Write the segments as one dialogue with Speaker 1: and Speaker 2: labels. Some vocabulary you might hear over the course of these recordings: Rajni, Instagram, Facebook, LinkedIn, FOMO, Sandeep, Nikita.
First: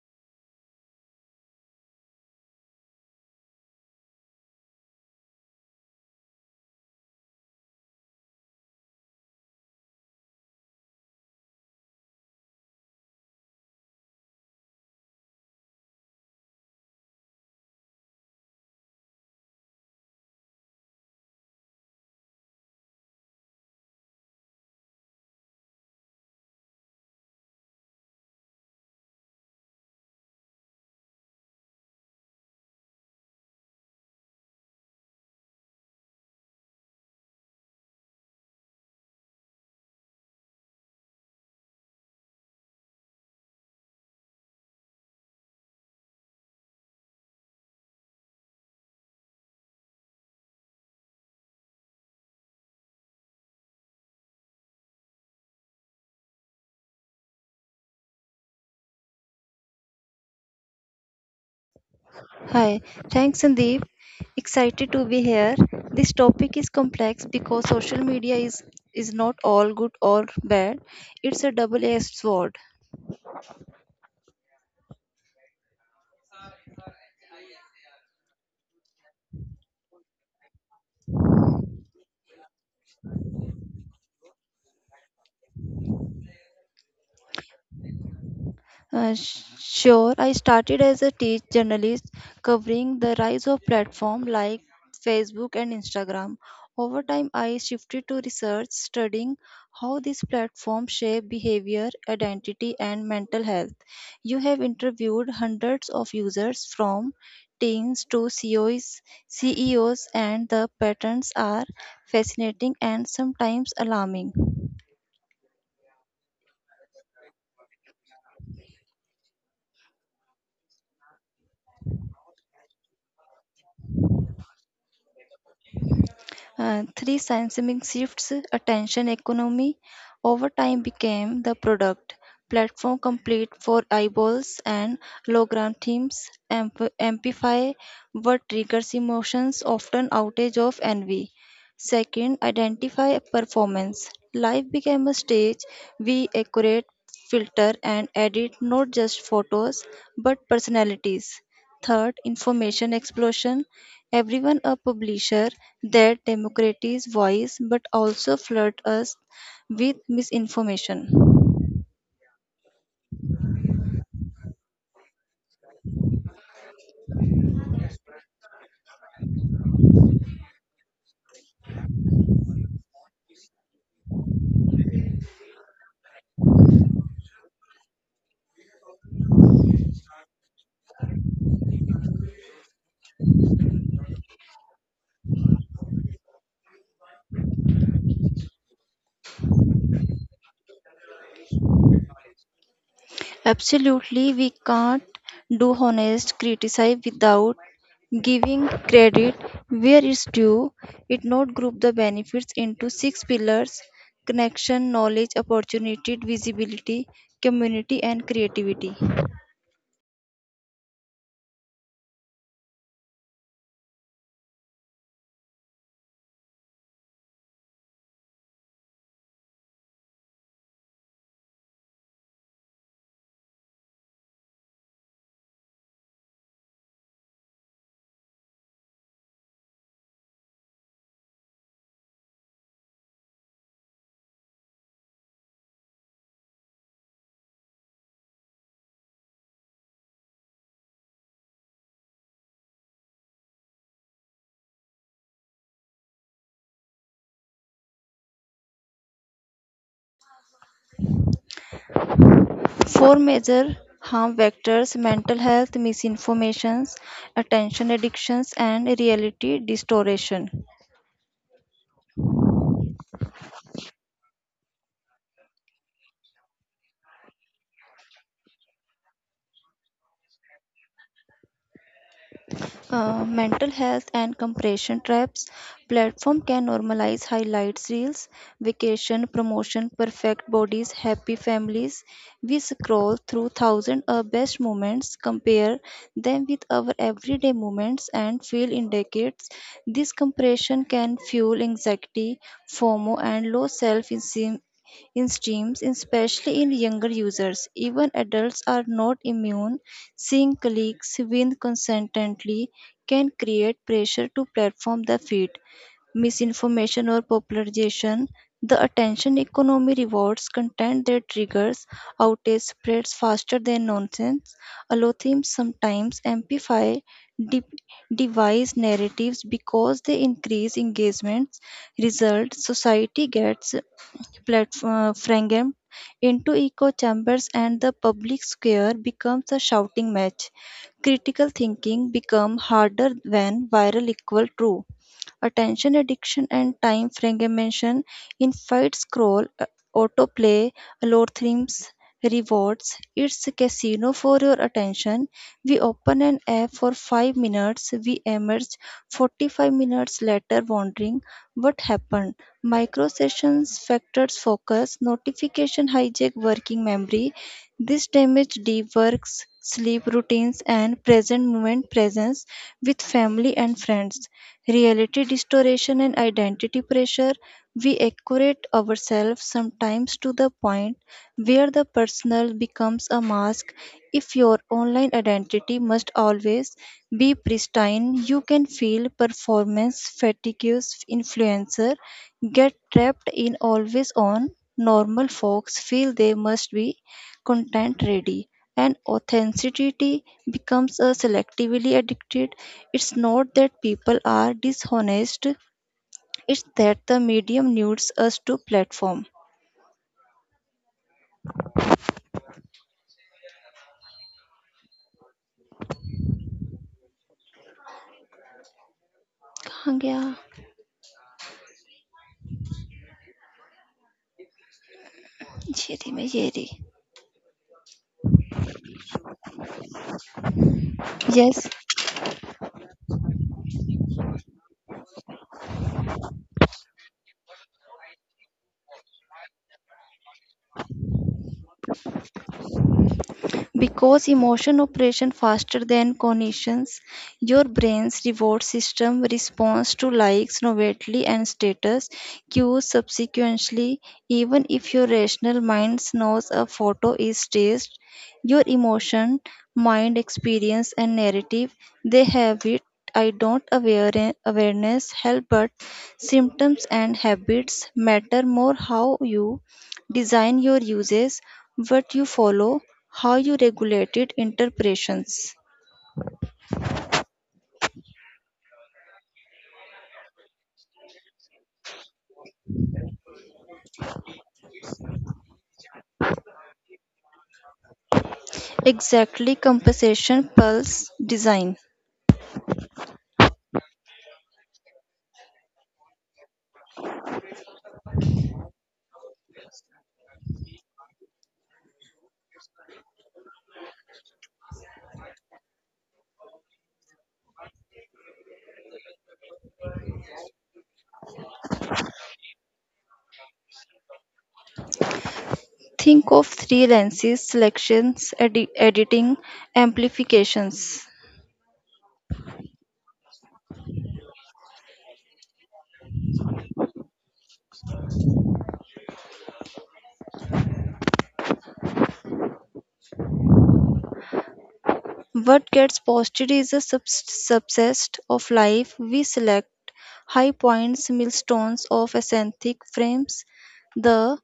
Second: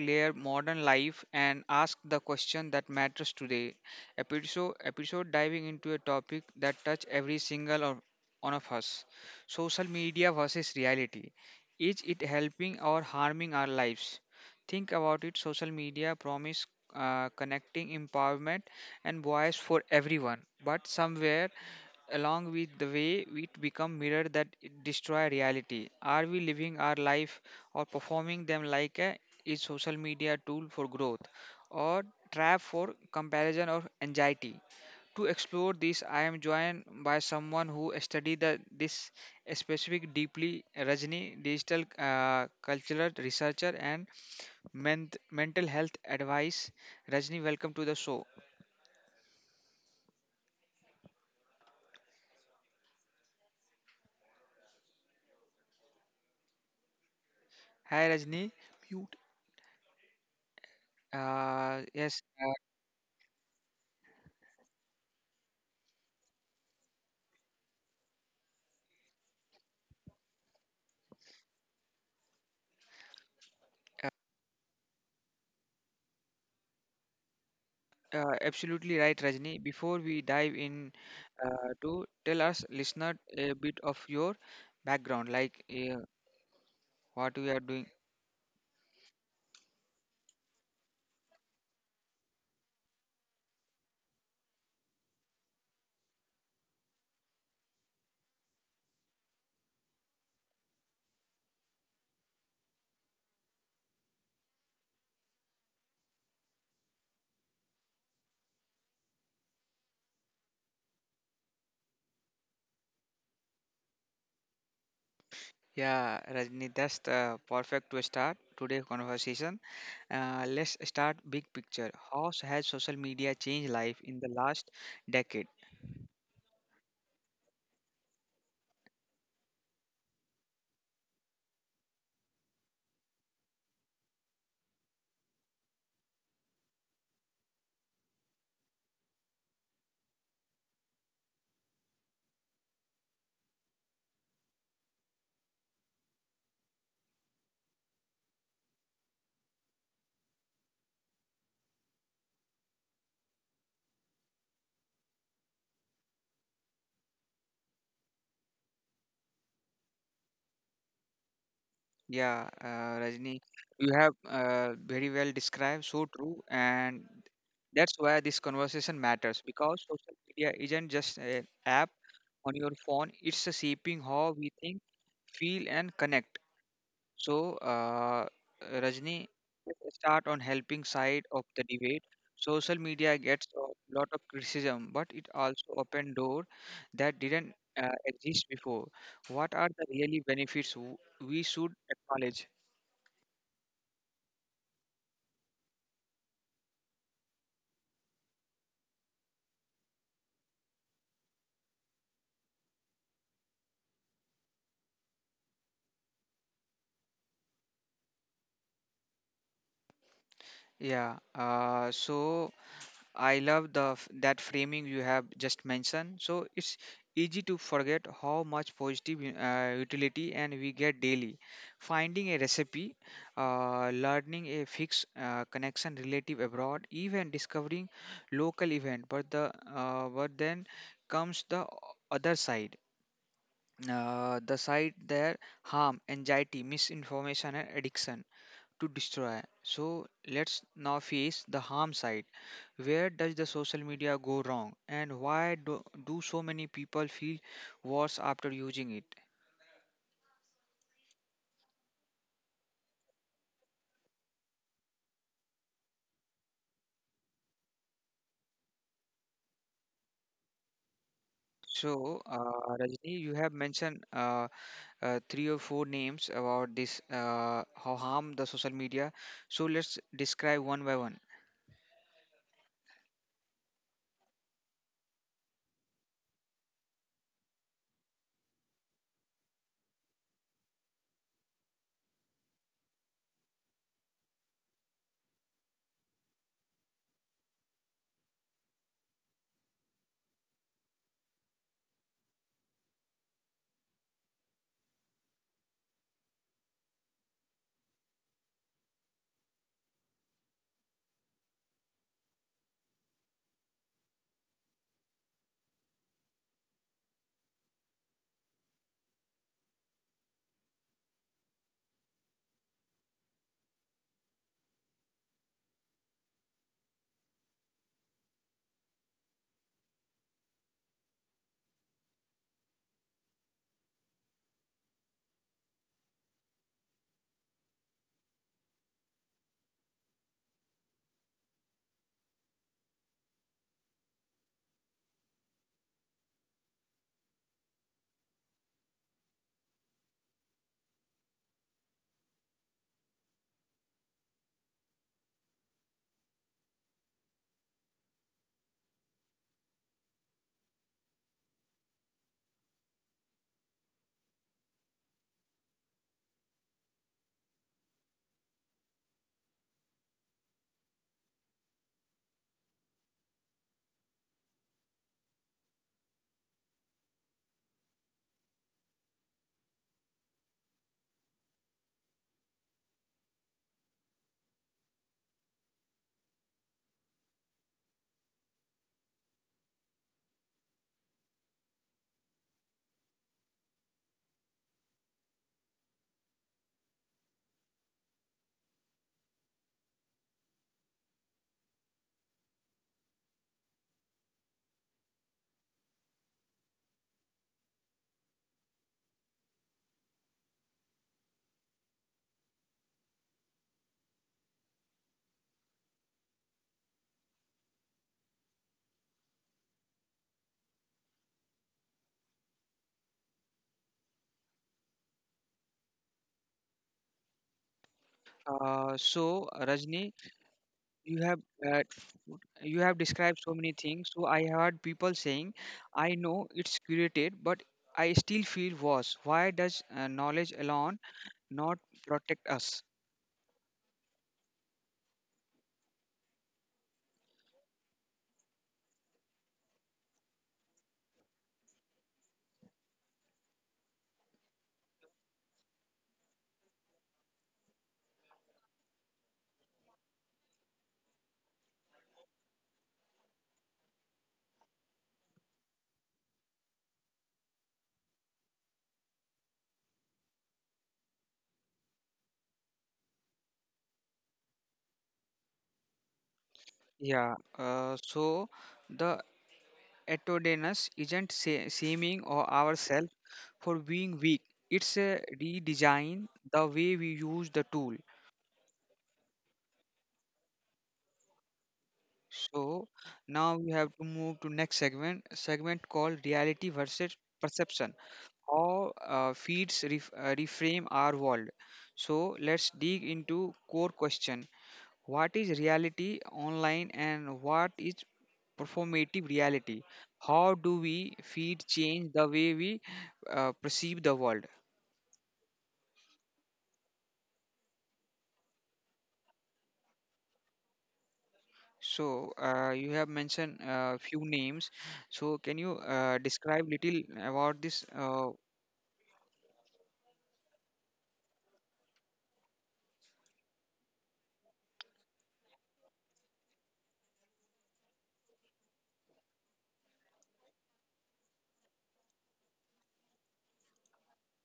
Speaker 1: layer modern life and ask the question that matters today. Episode diving into a topic that touch every single of, one of us. Social media versus reality, is it helping or harming our lives? Think about it. Social media promise connecting empowerment and voice for everyone, but somewhere along with the way we become mirror that destroy reality. Are we living our life or performing them like a, is social media tool for growth or trap for comparison or anxiety? To explore this, I am joined by someone who studied this specific deeply, Rajni, digital cultural researcher and mental health advice. Rajni, welcome to the show. Hi, Rajni. Mute. Yes.
Speaker 2: Hi, thanks Sandeep. Excited to be here. This topic is complex because social media is not all good or bad. It's a double-edged sword.
Speaker 1: Absolutely right, Rajni. Before we dive in, to tell us listener a bit of your background, like what we are doing.
Speaker 2: Sure, I started as a teach journalist covering the rise of platforms like Facebook and Instagram. Over time, I shifted to research studying how these platforms shape behavior, identity, and mental health. You have interviewed hundreds of users from teens to CEOs, and the patterns are fascinating and sometimes alarming.
Speaker 1: Yeah, Rajni, that's the perfect to start today's conversation. Let's start big picture. How has social media changed life in the last decade?
Speaker 2: Three seismic shifts, attention economy, over time became the product platform complete for eyeballs and logarithms amplify what triggers emotions, often outage of envy. Second, identify performance. Life became a stage. We accurate, filter, and edit not just photos but personalities. Third, information explosion. Everyone a publisher that democratize voice but also flood us with misinformation.
Speaker 1: Yeah, Rajni, you have very well described, so true, and that's why this conversation matters because social media isn't just an app on your phone, it's a shaping how we think, feel, and connect. So, Rajni, let's start on helping side of the debate. Social media gets a lot of criticism, but it also opened door that didn't exist before. What are the really benefits we should acknowledge?
Speaker 2: Absolutely we can't do honest criticism without giving credit where it's due. It not group the benefits into six pillars connection, knowledge, opportunity, visibility, community and creativity.
Speaker 1: Yeah, so I love the that framing you have just mentioned. So it's easy to forget how much positive utility and we get daily. Finding a recipe, learning a fixed connection relative abroad, even discovering local event. But then comes the other side. The side there harm, anxiety, misinformation, and addiction to destroy. So let's now face the harm side. Where does the social media go wrong, and why do so many people feel worse after using it?
Speaker 2: Four major harm vectors mental health misinformations, attention addictions, and reality distortion.
Speaker 1: So, Rajni, you have mentioned three or four names about this how harm the social media. So let's describe one by one.
Speaker 2: Mental health and compression traps platform can normalize highlights reels vacation promotion perfect bodies happy families we scroll through thousand best moments compare them with our everyday moments and feel indicates this compression can fuel anxiety fomo and low self-esteem in streams, especially in younger users. Even adults are not immune. Seeing colleagues win consistently can create pressure to platform the feed, misinformation or popularization. The attention economy rewards content that triggers outrage spreads faster than nonsense. Algorithms sometimes amplify de- device narratives because they increase engagements. Result: society gets platform framed into echo chambers and the public square becomes a shouting match. Critical thinking becomes harder when viral equal true attention addiction and time fragmentation in fight scroll autoplay algorithms rewards it's casino for your attention we open an app for 5 minutes we emerge 45 minutes later wondering what happened micro sessions factors focus notification hijack working memory this damage deep works sleep routines and present moment presence with family and friends reality distortion, and identity pressure, we accurate ourselves sometimes to the point where the personal becomes a mask. If your online identity must always be pristine, you can feel performance fatigue. Influencer get trapped in always on. Normal folks feel they must be content ready and authenticity becomes a selectively addicted it's not that people are dishonest it's that the medium needs us to platform कहाँ गया ये रही मैं ये रही.
Speaker 1: So, Rajni, you have
Speaker 2: Yes.
Speaker 1: uh, you have described so many things so I heard people saying I know it's curated but I still feel worse. Why does knowledge alone not protect us?
Speaker 2: Because emotion operation faster than cognitions, your brain's reward system responds to likes, novelty, and status cues subsequently. Even if your rational mind knows a photo is staged, your emotion, mind, experience, and narrative they have it. I don't aware awareness help, but symptoms and habits matter more how you Design your uses, what you follow, how you regulate it, interpretations.
Speaker 1: Yeah uh, so the autonomous isn't shaming or ourselves for being weak, it's a redesign the way we use the tool.
Speaker 2: Exactly compensation pulse design.
Speaker 1: So now we have to move to next segment called reality versus perception. How feeds reframe our world. So let's dig into core question. What is reality online and what is performative reality? How do we feed change the way we perceive the world?
Speaker 2: Think of three lenses selections, editing, amplifications.
Speaker 1: So you have mentioned a few names. So can you describe little about this?
Speaker 2: What gets posted is a subset of life. We select high points, milestones of aesthetic frames, the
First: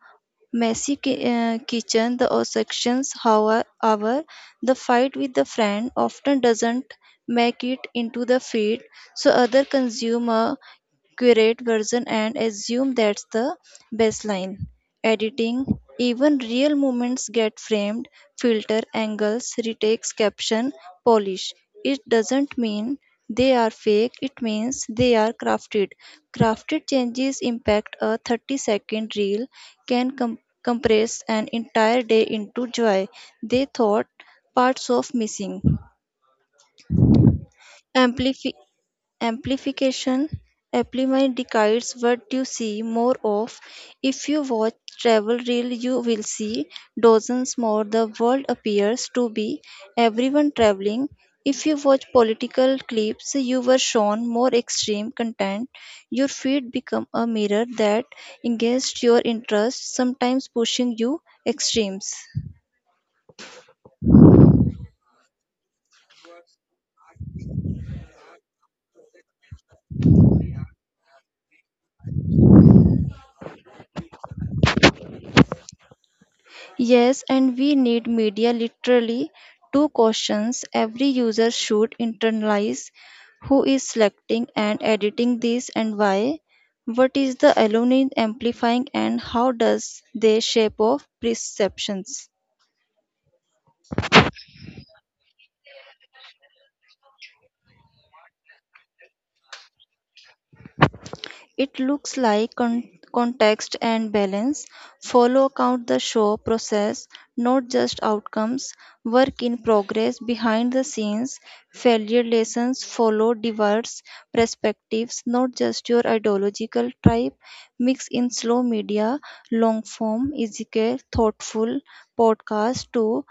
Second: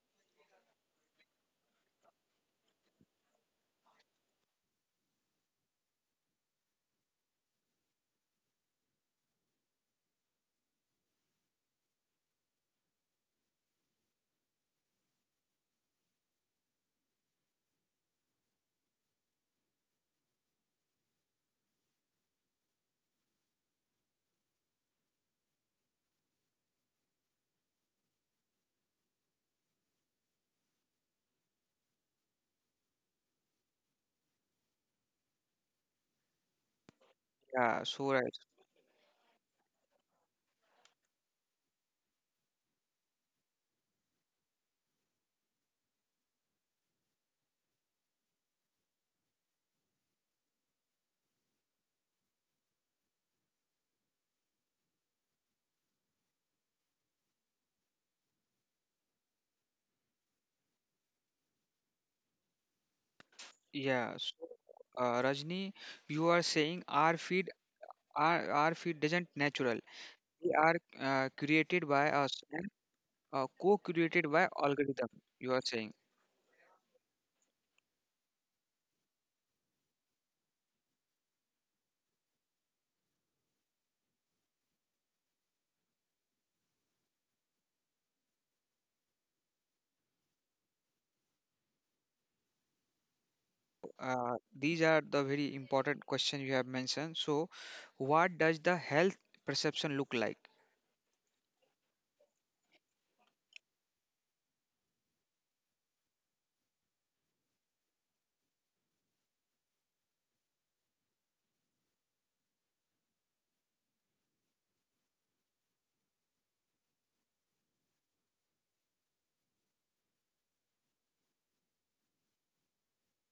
Speaker 2: messy kitchen, the sections, however, hour, the fight with the friend often doesn't make it into the feed, so other consumer curate version and assume that's the baseline. Editing, even real moments get framed, filter angles, retakes, caption, polish. It doesn't mean they are fake, it means they are crafted. Crafted changes impact a 30-second reel can compress an entire day into joy. They thought parts of missing.
Speaker 1: Yeah. So
Speaker 2: Amplify amplification amplify decides what you see more of if you watch travel reel you will see dozens more the world appears to be everyone traveling if you watch political clips you were shown more extreme content your feed become a mirror that engaged your interest sometimes pushing you extremes.
Speaker 1: yeah. So Rajni, you are saying our feed doesn't natural. They are created by us and co-created by algorithm. You are saying
Speaker 2: Yes, and we need media literally. Two questions every user should internalize who is selecting and editing this and why? What is the aluminum amplifying and how does they shape of perceptions?
Speaker 1: these are the very important question you have mentioned. So, what does the health perception look like?
Speaker 2: It looks like context and balance, follow count the show process, not just outcomes, work in progress behind the scenes, failure lessons, follow diverse perspectives, not just your ideological tribe, mix in slow media, long form, easier, thoughtful podcast to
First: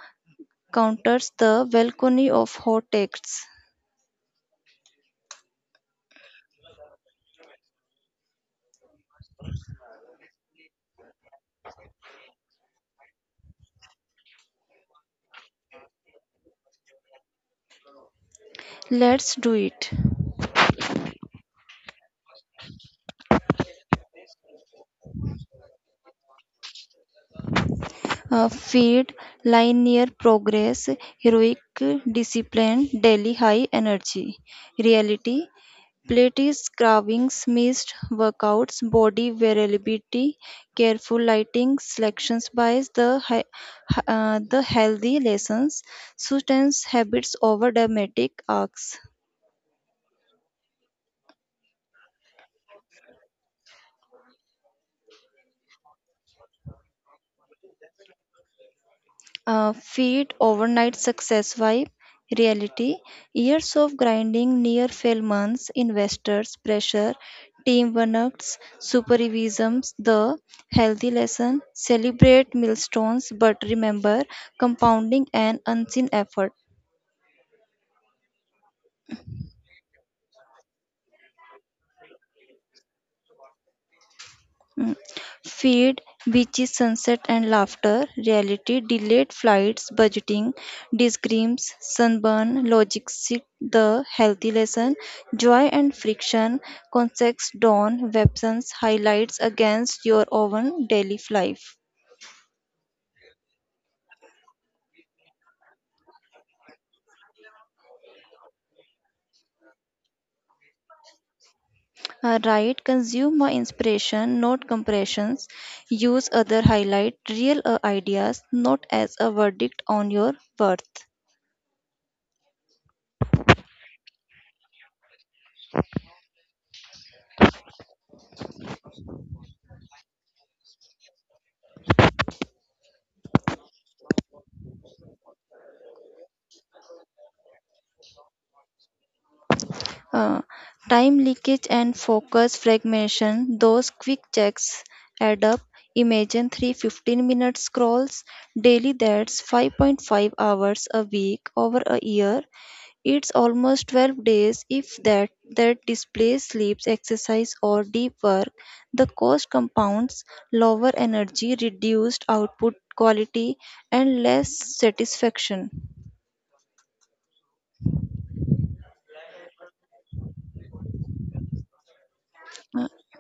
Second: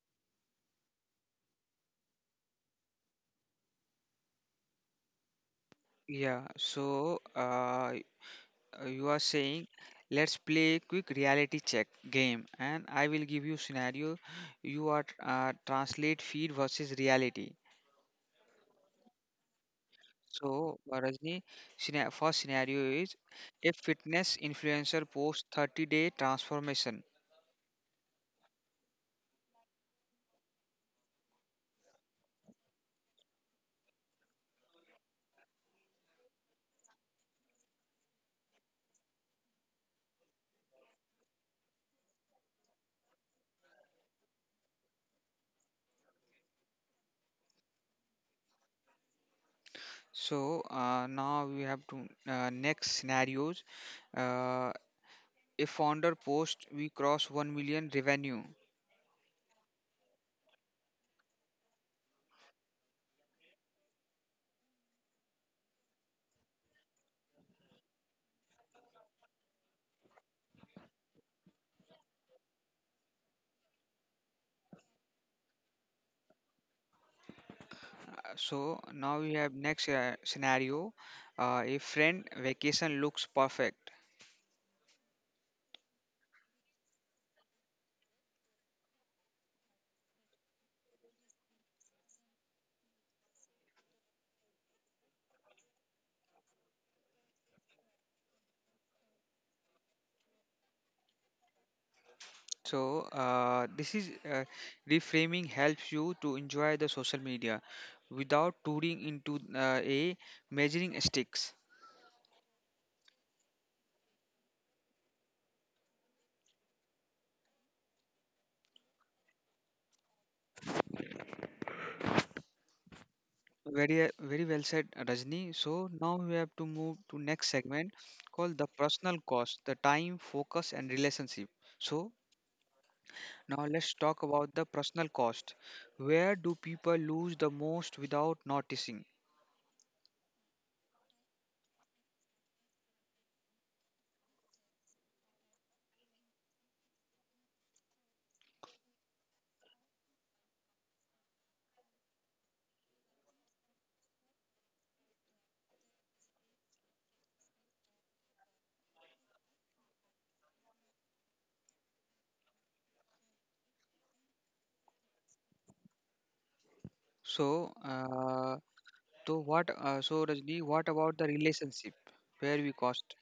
Speaker 2: counters the balcony of hot texts.
Speaker 1: Yeah. So you are saying let's play a quick reality check game, and I will give you scenario. You are translate feed versus reality.
Speaker 2: Let's do it.
Speaker 1: So, Rajni, first scenario is a fitness influencer posts 30-day day transformation.
Speaker 2: Feed, linear progress, heroic discipline, daily high energy. Reality Plates, carvings, missed workouts, body variability, careful lighting, selections bias the the healthy lessons, sustains habits over dramatic arcs.
Speaker 1: So, now we have to next scenarios. Uh, a founder post we cross 1 million revenue.
Speaker 2: Feed overnight success vibe reality years of grinding near fail months investors pressure team one-ups supervisms the healthy lesson celebrate milestones but remember compounding an unseen effort.
Speaker 1: So, now we have next scenario. A friend vacation looks perfect.
Speaker 2: Mm. Feed, beaches, sunset, and laughter. Reality, delayed flights, budgeting, disgreams, sunburn, logic, sit, the healthy lesson, joy and friction, context, dawn, weapons, highlights against your own daily life.
Speaker 1: So, this is reframing helps you to enjoy the social media without touring into a measuring sticks.
Speaker 2: Right, consume my inspiration, not compressions. Use other highlight, real ideas, not as a verdict on your worth.
Speaker 1: Very, very well said, Rajni. So now we have to move to next segment called the personal cost, the time, focus, and relationship. So now let's talk about the personal cost. Where do people lose the most without noticing?
Speaker 2: Uh, Time leakage and focus fragmentation, those quick checks add up. Imagine three 15-minute scrolls daily, that's 5.5 hours a week over a year. It's almost 12 days if that displays sleeps, exercise or deep work. The cost compounds, lower energy, reduced output quality and less satisfaction.
Speaker 1: So, so what? So Rajni, what about the relationship? Where we cost?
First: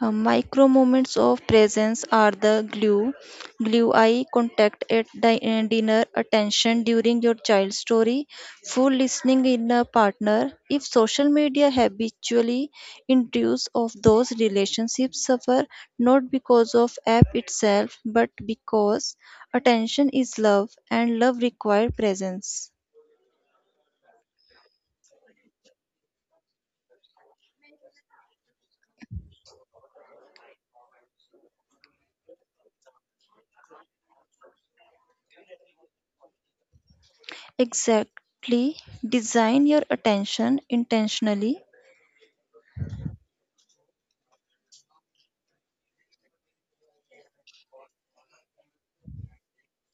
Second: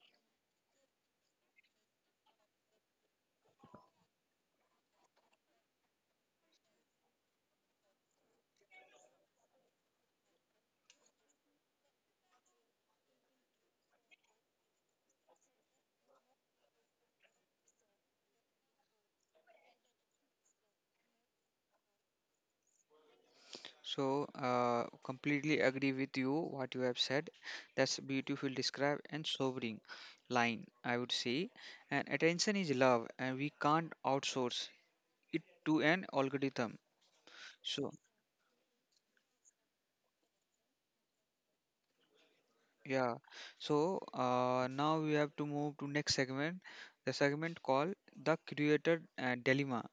Speaker 2: Micro moments of presence are the glue. Glue eye contact at dinner, attention during your child's story, full listening in a partner. If social media habitually induce of those relationships suffer not because of app itself, but because attention is love and love require presence.
Speaker 1: So, completely agree with you what you have said. That's beautiful describe and sobering line, I would say. And attention is love, and we can't outsource it to an algorithm. So,
Speaker 2: Exactly. Design your attention intentionally.
Speaker 1: yeah. So now we have to move to next segment, the segment called the creator dilemma,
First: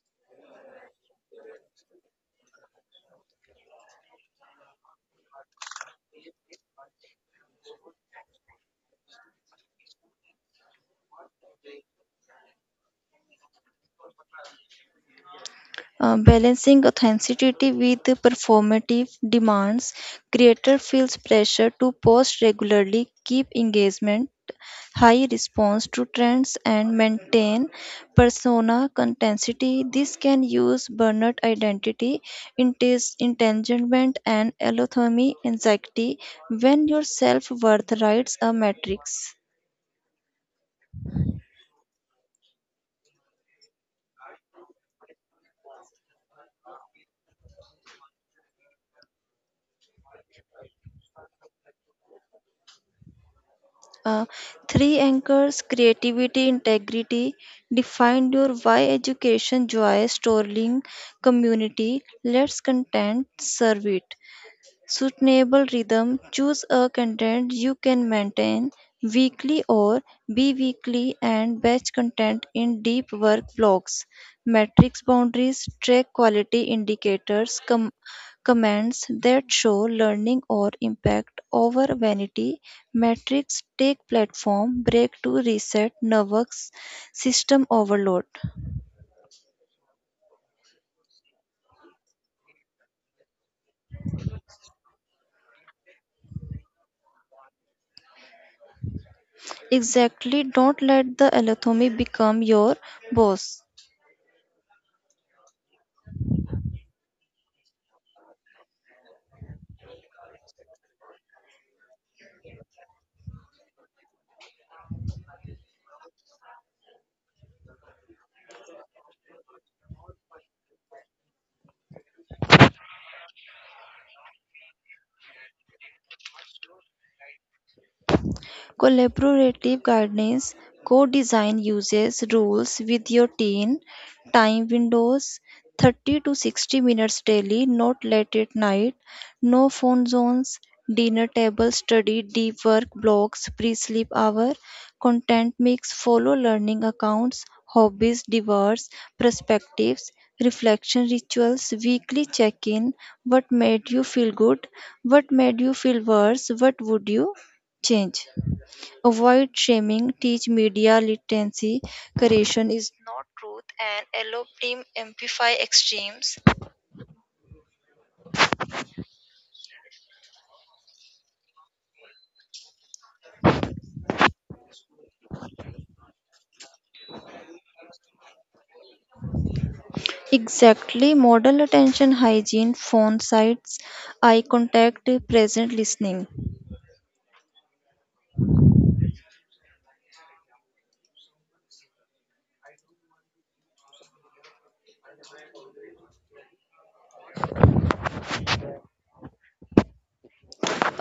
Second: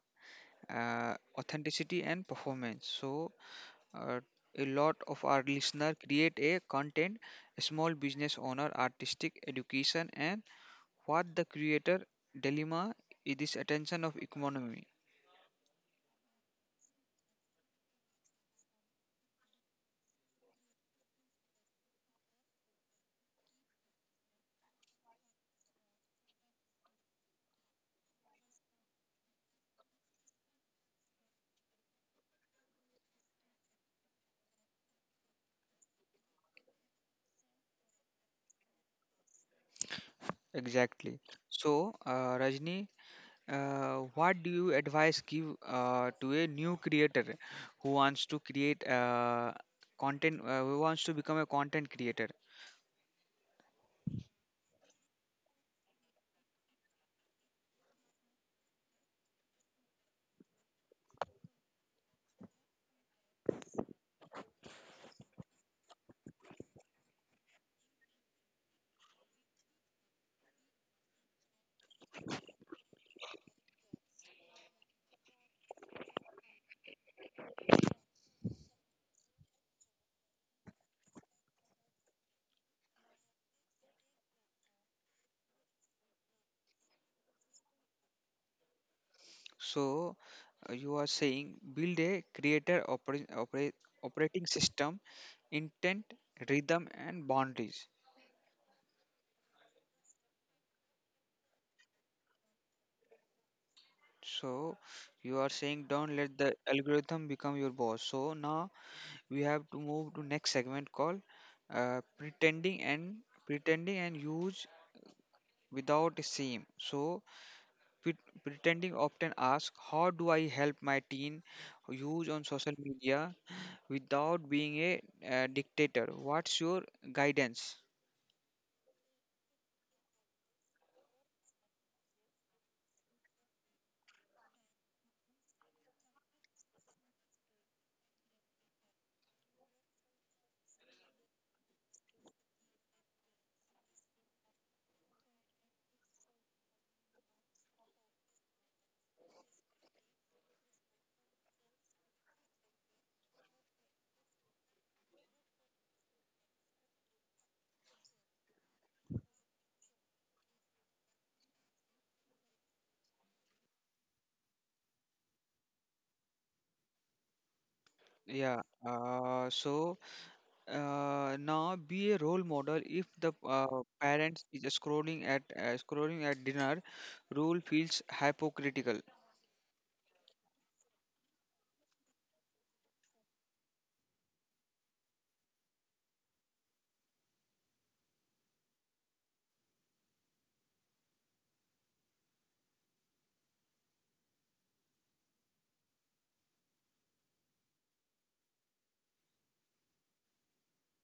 Speaker 1: authenticity and performance. So uh, a lot of our listener create a content a small business owner artistic education and what the creator dilemma is this attention of economy
Speaker 2: Balancing authenticity with the performative demands, creator feels pressure to post regularly, keep engagement high, response to trends, and maintain persona contentity. This can use burnout identity, entanglement, and allothermy anxiety when your self worth rides a matrix.
Speaker 1: exactly so Rajni what do you advise give to a new creator who wants to create content who wants to become a content creator.
Speaker 2: Uh, Three anchors creativity, integrity. Define your why education, joy, storytelling, community. Let's content serve it. Suitable rhythm Choose a content you can maintain weekly or bi-weekly and batch content in deep work blocks. Matrix boundaries track quality indicators, comments that show learning or impact over vanity metrics. Take platform break to reset nervous system overload.
Speaker 1: So you are saying build a creator operating system, intent, rhythm, and boundaries.
Speaker 2: Exactly, don't let the algorithm become your boss.
Speaker 1: So you are saying don't let the algorithm become your boss. So now we have to move to next segment called uh, pretending and pretending and use without seem. So pre- pretending often asks how do I help my teen use on social media without being a dictator? What's your guidance?
Speaker 2: Collaborative gardens. Co design uses rules with your teen, time windows 30 to 60 minutes daily, not late at night, no phone zones, dinner table study, deep work blocks, pre sleep hour, content mix, follow learning accounts, hobbies, diverse perspectives. Reflection rituals, weekly check in, what made you feel good, what made you feel worse, what would you change? Avoid shaming, teach media literacy. Correction is not truth, and allow team amplify extremes.
Speaker 1: Yeah. Uh, so Now be a role model. If the parents is scrolling at dinner rule feels hypocritical.
Speaker 2: Exactly, model attention hygiene, phone sites, eye contact, present listening.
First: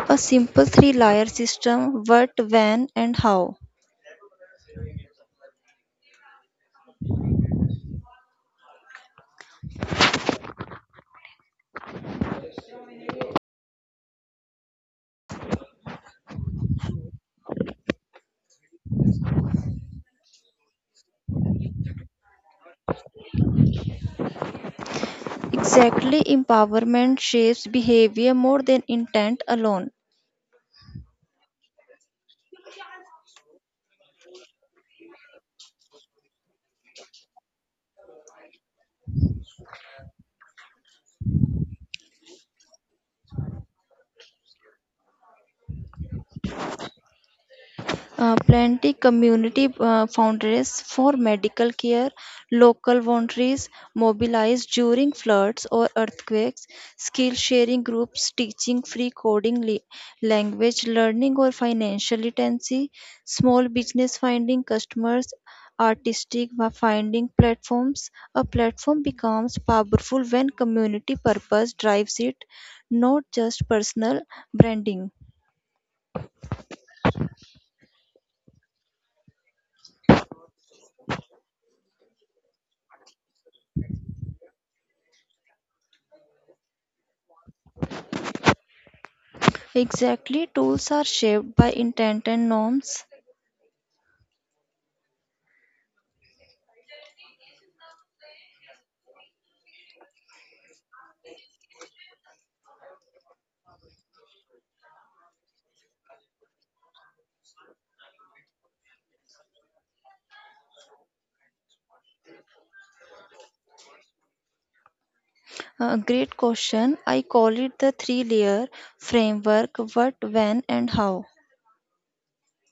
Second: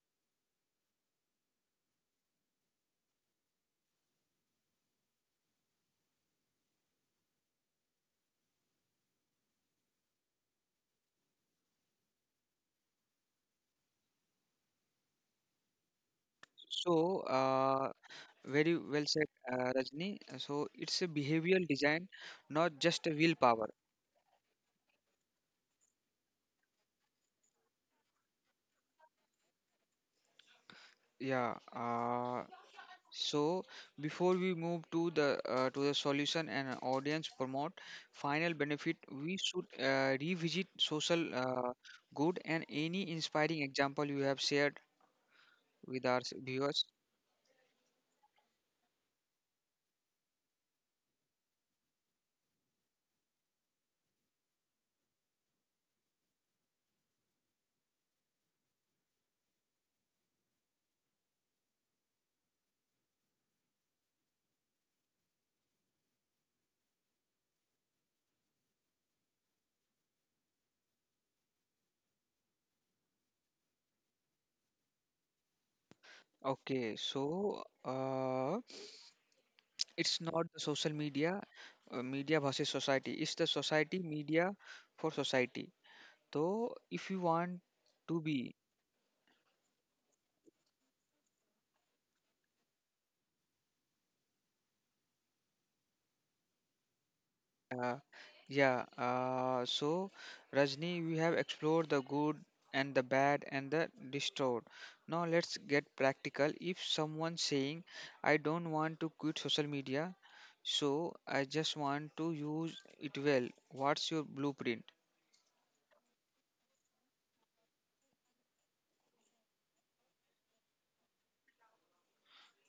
Speaker 2: A simple three layer system what, when, and how.
Speaker 1: So very well said, Rajni, so it's a behavioral design, not just a willpower.
Speaker 2: Exactly, empowerment shapes behavior more than intent alone.
Speaker 1: Yeah. So before we move to the to the solution and audience promote final benefit, we should revisit social good and any inspiring example you have shared with our viewers.
Speaker 2: Plenty community foundries for medical care, local volunteers mobilized during floods or earthquakes, skill sharing groups teaching free coding, language learning, or financial literacy, small business finding customers, artistic finding platforms. A platform becomes powerful when community purpose drives it, not just personal branding.
Speaker 1: Okay, so it's not the social media, media versus society. It's the society media for society. So if you want to be,
Speaker 2: Exactly, tools are shaped by intent and norms.
Speaker 1: uh, yeah. So Rajni, we have explored the good and the bad and the destroyed. Now let's get practical. If someone's saying, "I don't want to quit social media," so I just want to use it well. What's your blueprint?
Speaker 2: Great question. I call it the three layer framework what, when, and how.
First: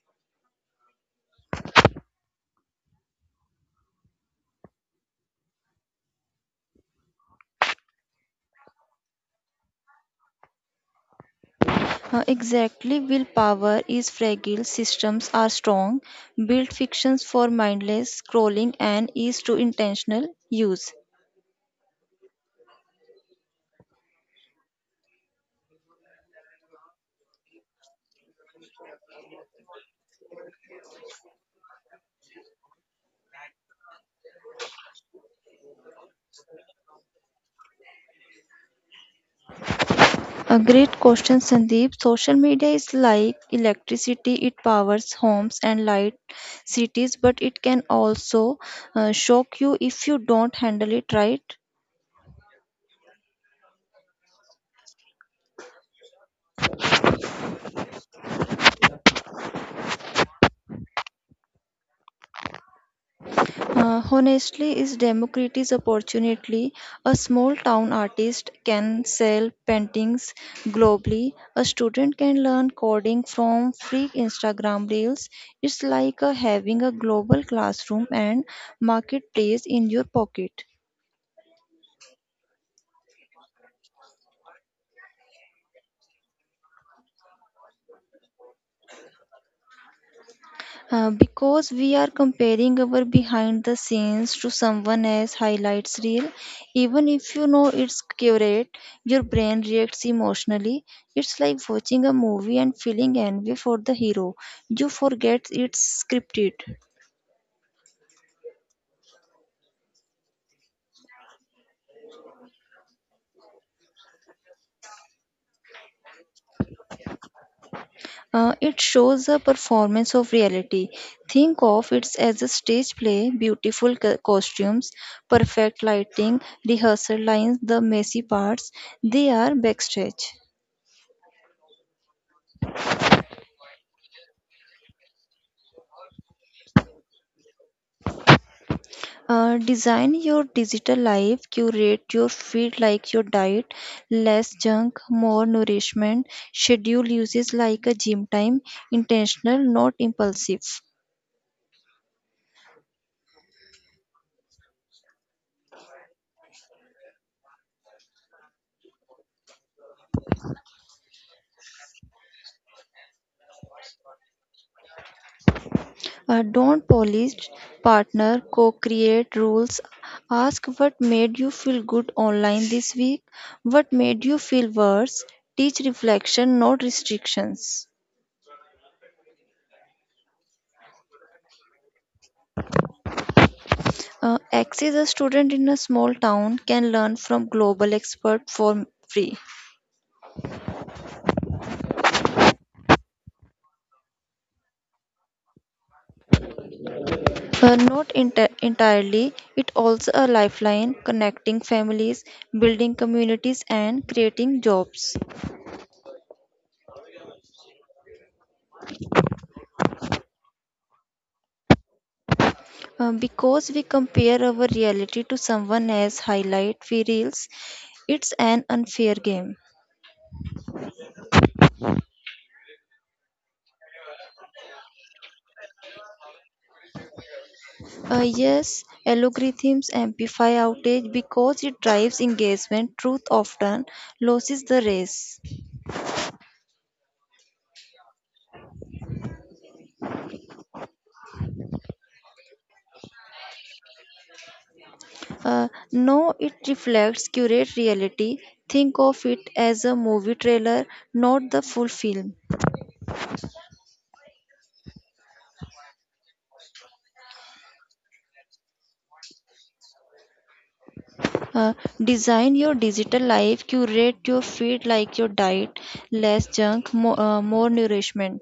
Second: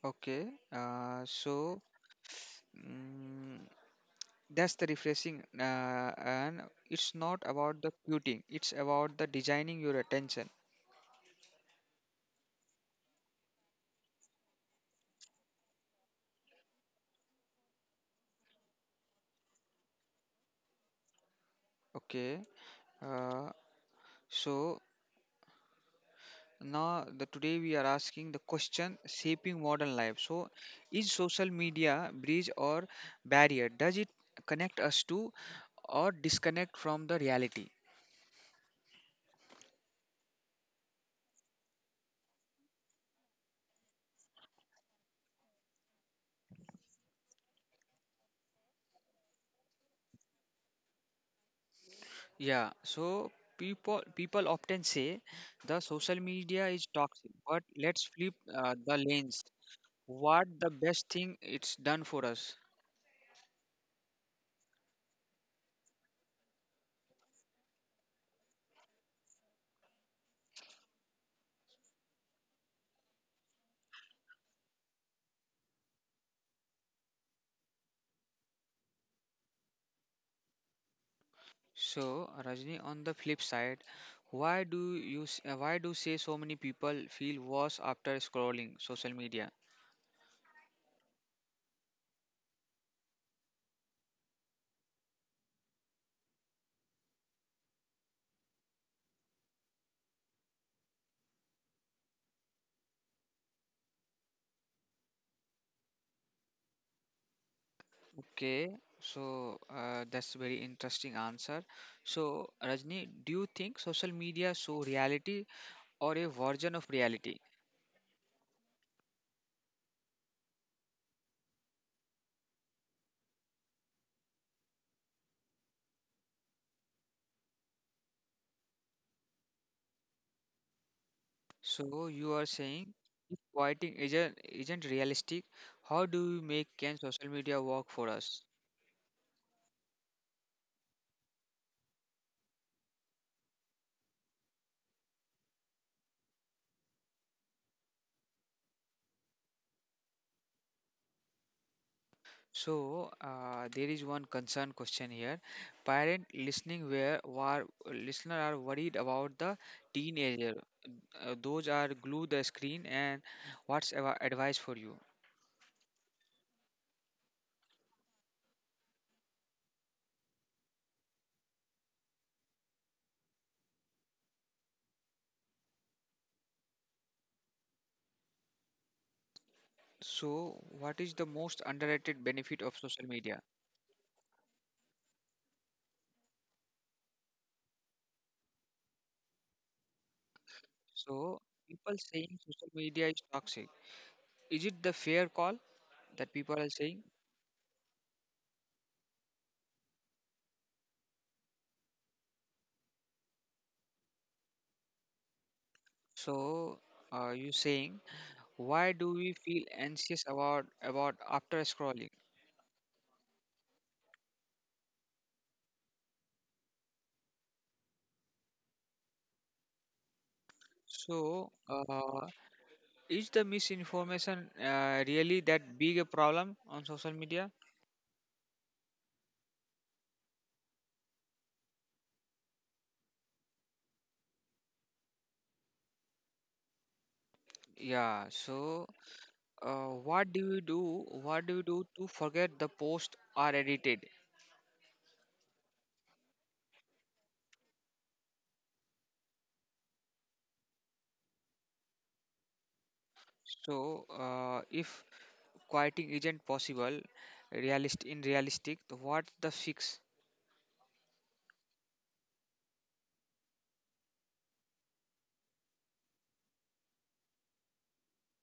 Speaker 1: Okay, uh, so mm, that's the refreshing, and it's not about the quitting, it's about the designing your attention.
Speaker 2: Exactly, willpower is fragile, systems are strong, built fictions for mindless scrolling, and is to intentional use.
Speaker 1: Okay, uh, so now the today we are asking the question shaping modern life. So, is social media bridge or barrier? Does it connect us to or disconnect from the reality?
Speaker 2: A great question, Sandeep. Social media is like electricity, it powers homes and light cities, but it can also shock you if you don't handle it right.
Speaker 1: Yeah, so people often say the social media is toxic, but let's flip the lens. What the best thing it's done for us?
Speaker 2: Honestly, is democratic opportunity. A small town artist can sell paintings globally. A student can learn coding from free Instagram reels. It's like having a global classroom and marketplace in your pocket.
Speaker 1: So, Rajni, on the flip side, why do you why do say so many people feel worse after scrolling social media?
Speaker 2: Because we are comparing our behind the scenes to someone else highlights reel even if you know it's curated your brain reacts emotionally it's like watching a movie and feeling envy for the hero you forget it's scripted.
Speaker 1: Okay, so that's very interesting answer. So, Rajni, do you think social media show reality or a version of reality?
Speaker 2: It shows a performance of reality think of it as a stage play beautiful costumes perfect lighting rehearsal lines the messy parts they are backstage.
Speaker 1: So you are saying if quieting isn't realistic, how do we make can social media work for us?
Speaker 2: Design your digital life, curate your feed like your diet, less junk, more nourishment, schedule uses like a gym time, intentional, not impulsive.
Speaker 1: So there is one concern question here. Parent listening where war listener are worried about the teenager. Those are glue the screen and what's our advice for you?
Speaker 2: Don't polish, partner, co create rules. Ask what made you feel good online this week, what made you feel worse. Teach reflection, not restrictions.
Speaker 1: So what is the most underrated benefit of social media?
Speaker 2: X is a student in a small town, can learn from global expert for free.
Speaker 1: So people saying social media is toxic. Is it the fair call that people are saying?
Speaker 2: Not entirely, it also a lifeline connecting families, building communities and creating jobs.
Speaker 1: So, you saying why do we feel anxious about after scrolling?
Speaker 2: Because we compare our reality to someone else's highlight we reels, it's an unfair game.
Speaker 1: So, is the misinformation really that big a problem on social media?
Speaker 2: Yes, algorithms amplify outage because it drives engagement. Truth often loses the race.
Speaker 1: Yeah. So, what do we do? What do we do to forget the posts are edited?
Speaker 2: No, it reflects curate reality. Think of it as a movie trailer, not the full film.
Speaker 1: So, if quieting isn't possible, realist in realistic, what the fix?
Speaker 2: Uh, Design your digital life, curate your feed like your diet, less junk, more nourishment.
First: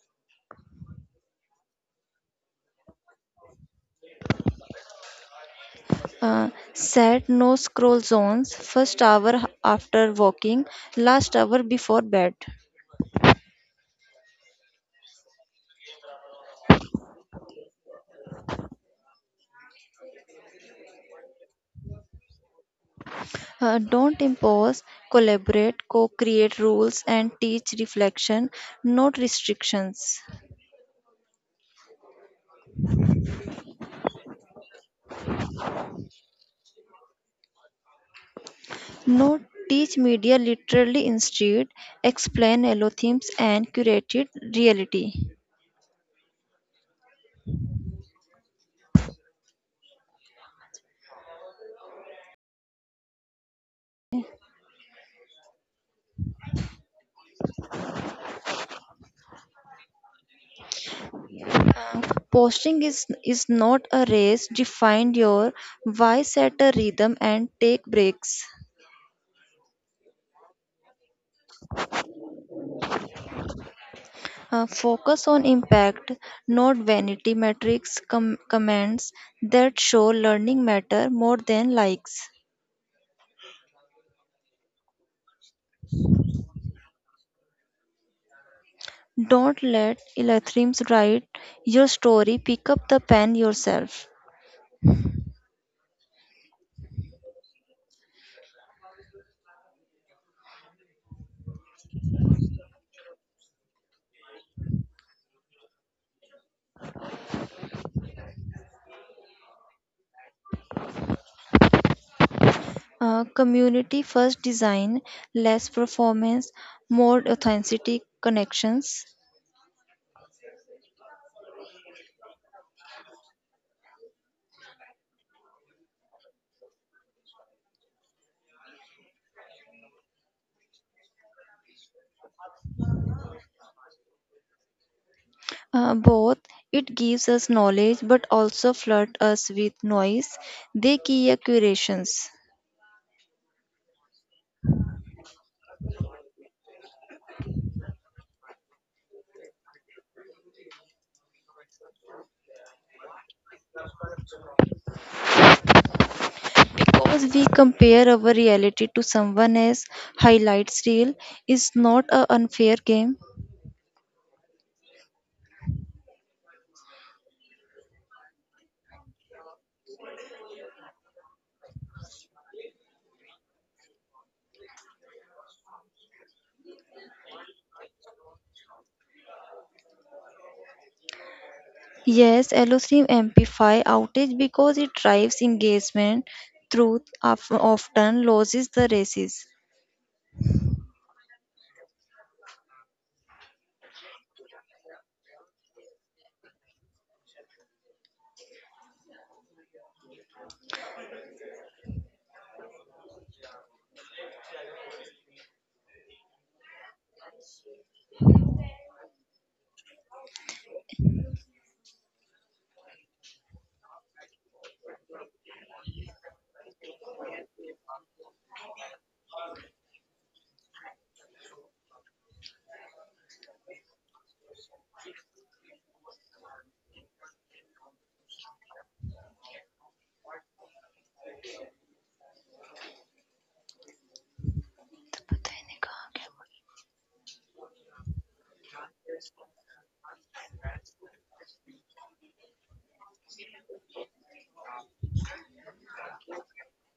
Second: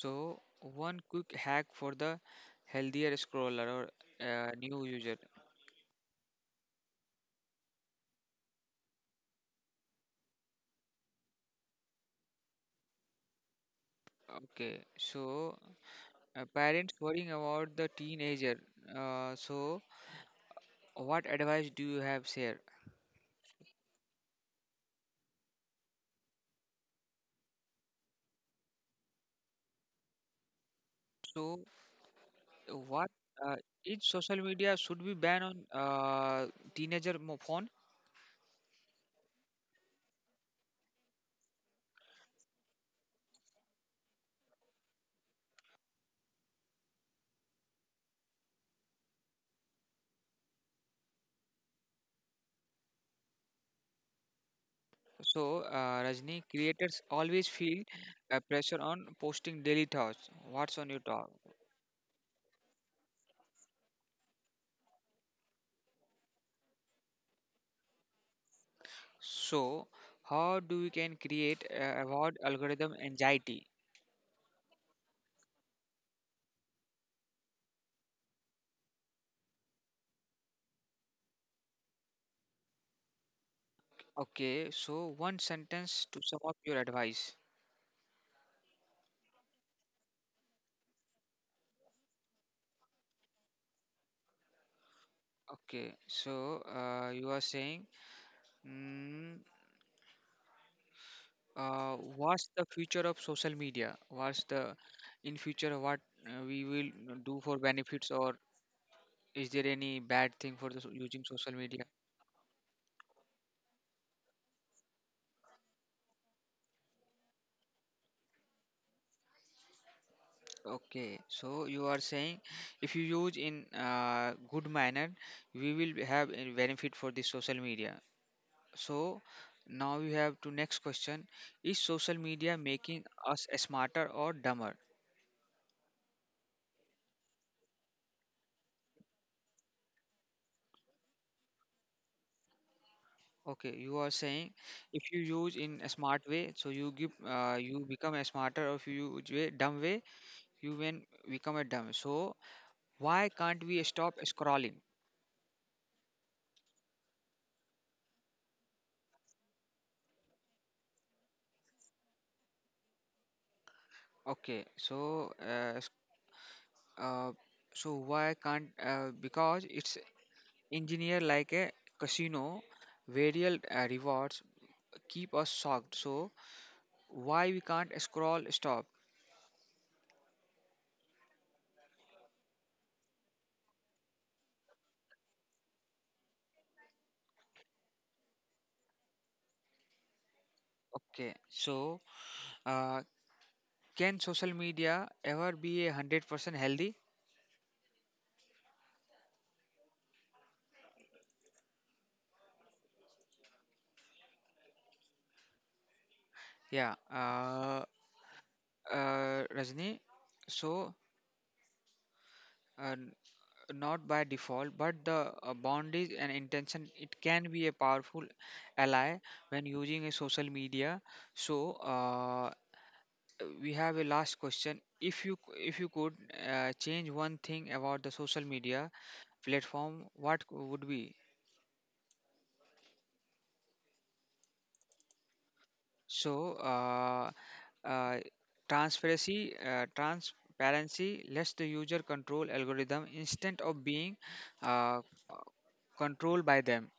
Speaker 1: So, one quick hack for the healthier scroller or new user.
Speaker 2: Set no scroll zones, first hour after walking, last hour before bed.
Speaker 1: Okay, so parents worrying about the teenager. Uh, so, what advice do you have, sir?
Speaker 2: Don't impose, collaborate, co create rules, and teach reflection, not restrictions.
Speaker 1: So, what uh, each social media should be banned on teenager phone?
Speaker 2: No teach media literally instead, explain algorithms and curated reality.
Speaker 1: So, Rajni, creators always feel pressure on posting daily thoughts. What's on your thought?
Speaker 2: Uh, Posting is not a race. Define your why, set a rhythm, and take breaks.
Speaker 1: So, how do we can create avoid algorithm anxiety?
Speaker 2: Focus on impact, not vanity metrics. Comments that show learning matter more than likes.
Speaker 1: Okay, so one sentence to sum up your advice.
Speaker 2: Don't let Elathims write your story. Pick up the pen yourself.
Speaker 1: Okay, so you are saying, mm, what's the future of social media? What's the in future what we will do for benefits, or is there any bad thing for the, using social media?
Speaker 2: Community first design, less performance, more authentic connections.
Speaker 1: Okay, so you are saying if you use in good manner, we will have a benefit for the social media. So now we have to next question. Is social media making us smarter or dumber?
Speaker 2: Both it gives us knowledge but also flood us with noise they key curations
Speaker 1: Okay, you are saying if you use in a smart way, so you give you become a smarter. Or if you use way dumb way, you when become a dumb. So why can't we stop scrolling?
Speaker 2: because we compare our reality to someone else highlights reel is not a unfair game
Speaker 1: Okay, so uh, so why can't, because it's engineer like a casino, variable rewards keep us shocked, so why we can't scroll stop.
Speaker 2: yes Allostream amplify outage because it drives engagement truth often loses the races
Speaker 1: Okay, so uh, can social media ever be 100% healthy? Yeah, Rajni. So uh, n- not by default, but the boundaries and intention it can be a powerful ally when using a social media. So we have a last question. If you could change one thing about the social media platform, what would be? So, uh, transparency lets the user control algorithm instead of being uh, controlled by them.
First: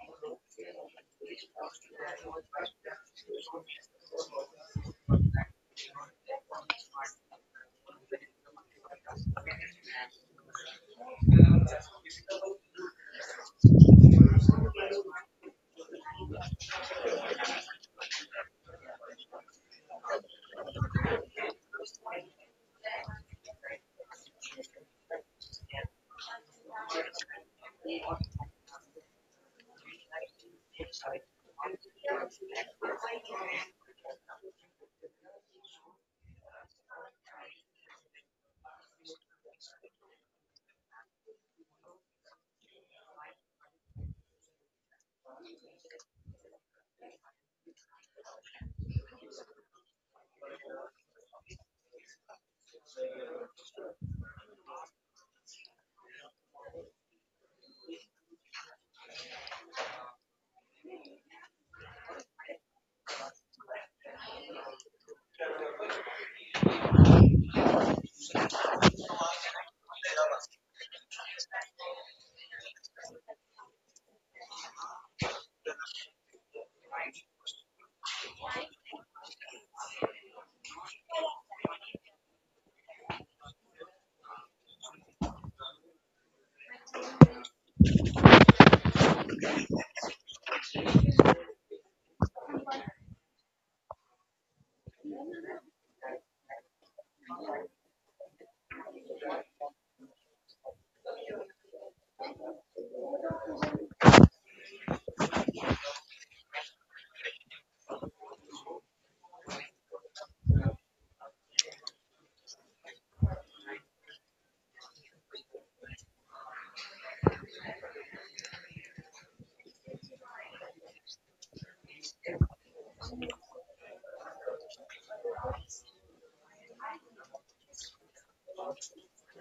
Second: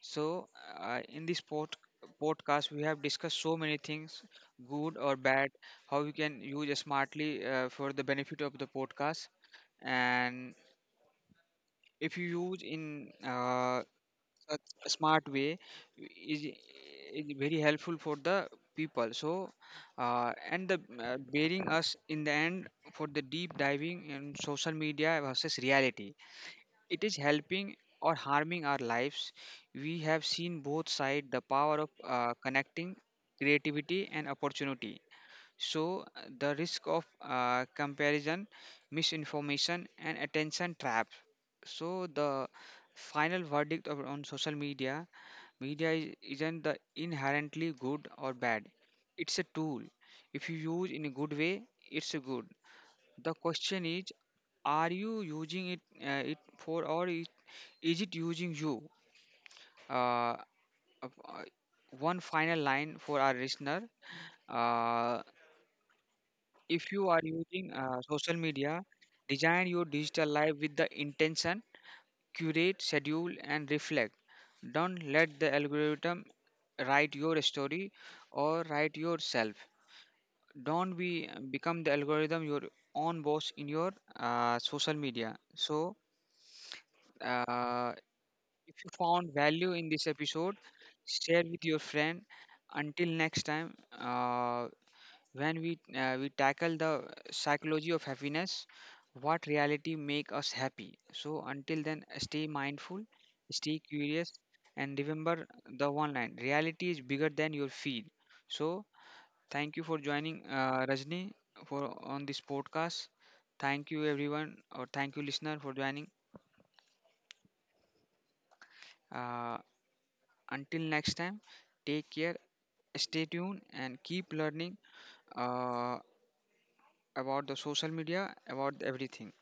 Speaker 1: So, uh, in this pod- podcast, we have discussed so many things, good or bad, how we can use smartly for the benefit of the podcast. And if you use in a smart way is, is very helpful for the people. So and the bearing us in the end for the deep diving in social media versus reality, it is helping or harming our lives. We have seen both sides: the power of connecting, creativity, and opportunity. So, the risk of comparison, misinformation, and attention traps. So, the final verdict of, on social media is, isn't the inherently good or bad, it's a tool. If you use in a good way, it's a good. The question is, are you using it, or is it using you? Uh, uh, uh, One final line for our listener. Uh, if you are using social media, design your digital life with the intention, curate, schedule, and reflect. Don't let the algorithm write your story or write yourself. Don't be become the algorithm your own boss in your social media. So, uh, if you found value in this episode, share with your friend. Until next time, when we tackle the psychology of happiness, what reality make us happy. So until then, stay mindful, stay curious, and remember, the one line reality is bigger than your feed. So thank you for joining, Rajni, for on this podcast. Thank you everyone, or thank you listener for joining. uh, until next time, take care, stay tuned, and keep learning, uh, about the social media, about everything.